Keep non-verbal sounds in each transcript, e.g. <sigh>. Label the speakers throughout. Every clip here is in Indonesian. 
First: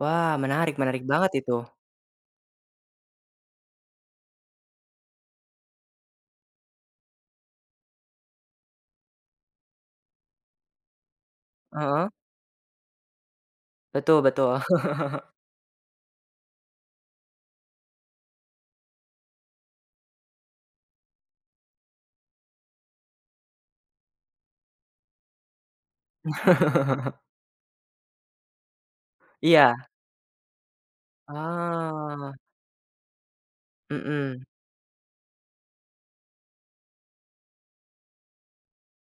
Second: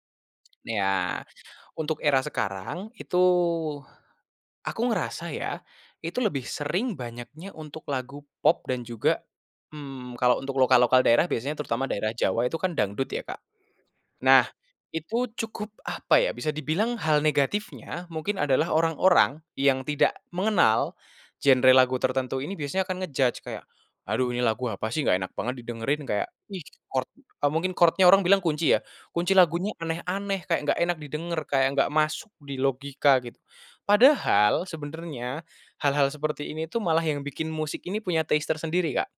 Speaker 1: Wah! Menarik menarik
Speaker 2: Iya,
Speaker 1: banget, itu.
Speaker 2: untuk era sekarang itu, aku ngerasa ya, Itu lebih sering banyaknya, untuk lagu pop dan juga, mmm, kalau untuk lokal-lokal daerah, biasanya terutama
Speaker 1: Heeh.
Speaker 2: daerah Jawa itu kan dangdut ya, Kak?
Speaker 1: Betul
Speaker 2: Nah,
Speaker 1: betul. <laughs>
Speaker 2: itu cukup apa ya, bisa dibilang hal negatifnya, mungkin adalah orang-orang yang tidak mengenal genre lagu tertentu ini, biasanya akan ngejudge. Kayak, "aduh ini lagu apa sih? Nggak enak banget didengerin." Kayak, ih chord eee, mungkin chord-nya orang bilang kunci ya? Kunci lagunya
Speaker 1: Iya.
Speaker 2: aneh-aneh, kayak gak enak didenger, kayak nggak masuk
Speaker 1: Oh.
Speaker 2: di logika gitu.
Speaker 1: Mhm.
Speaker 2: Padahal sebenarnya, hal-hal seperti ini tuh, malah yang bikin musik ini punya taste tersendiri, Kak.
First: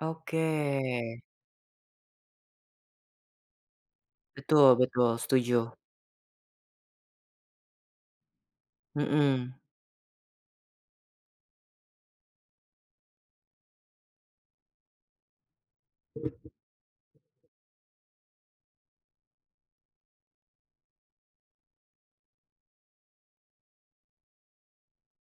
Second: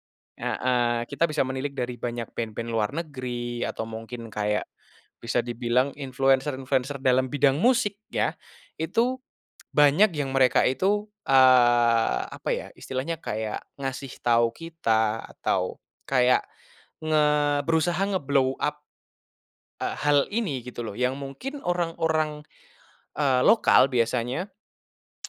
Speaker 1: Oke.
Speaker 2: Heeh, kita bisa menilik dari banyak band-band luar negeri, atau mungkin kayak
Speaker 1: Betul betul,
Speaker 2: bisa
Speaker 1: setuju.
Speaker 2: dibilang influencer-influencer dalam bidang musik, ya. Itu,
Speaker 1: Mhm.
Speaker 2: <clicks tongue> banyak yang mereka itu, eee, apa ya, Istilahnya kayak, ngasih tau kita atau kayak, nge berusaha ngeblow up, eee, hal ini, gitu loh. Yang mungkin orang-orang, eee, lokal biasanya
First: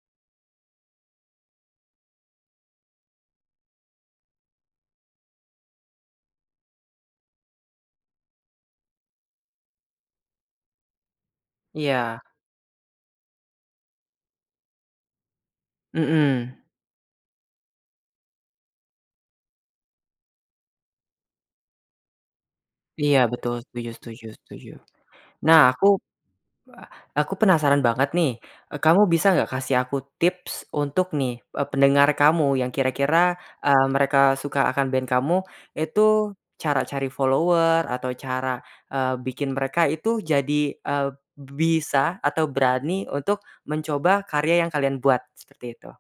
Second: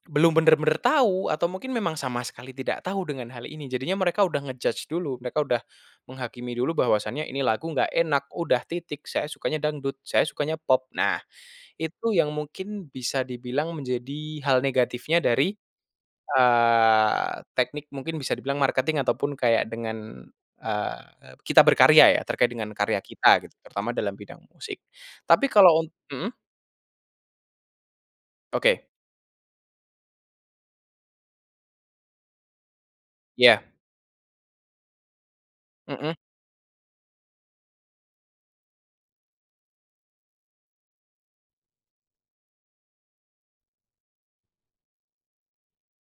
Speaker 2: belum bener-bener tahu, atau mungkin memang sama sekali tidak tahu dengan hal ini. Jadinya mereka udah ngejudge dulu. Mereka udah menghakimi dulu, bahwasanya ini lagu nggak enakm udah titik. Saya sukanya dangdut, saya sukanya pop. Nah, itu
Speaker 1: Iya.
Speaker 2: yang mungkin bisa dibilang menjadi hal negatifnya dari,
Speaker 1: Mhm.
Speaker 2: eee, teknik, mungkin bisa dibilang marketing, ataupun kayak dengan, eee, kita berkarya ya, terkait dengan karya
Speaker 1: Iya,
Speaker 2: kita,
Speaker 1: betul
Speaker 2: gitu.
Speaker 1: setuju
Speaker 2: Terutama dalam
Speaker 1: setuju
Speaker 2: bidang
Speaker 1: setuju.
Speaker 2: musik. Tapi
Speaker 1: Nah,
Speaker 2: kalau
Speaker 1: aku
Speaker 2: un heeh?
Speaker 1: aku penasaran banget nih,
Speaker 2: Oke.
Speaker 1: kamu bisa nggak kasih aku tips untuk nih, eee, pendengar kamu, yang kira-kira,
Speaker 2: Ya.
Speaker 1: eee, mereka suka akan band kamu. Itu,
Speaker 2: Mhm.
Speaker 1: cara cari follower, atau cara, eee, bikin mereka itu jadi, eee, bisa atau berani untuk mencoba karya yang kalian buat? Seperti itu.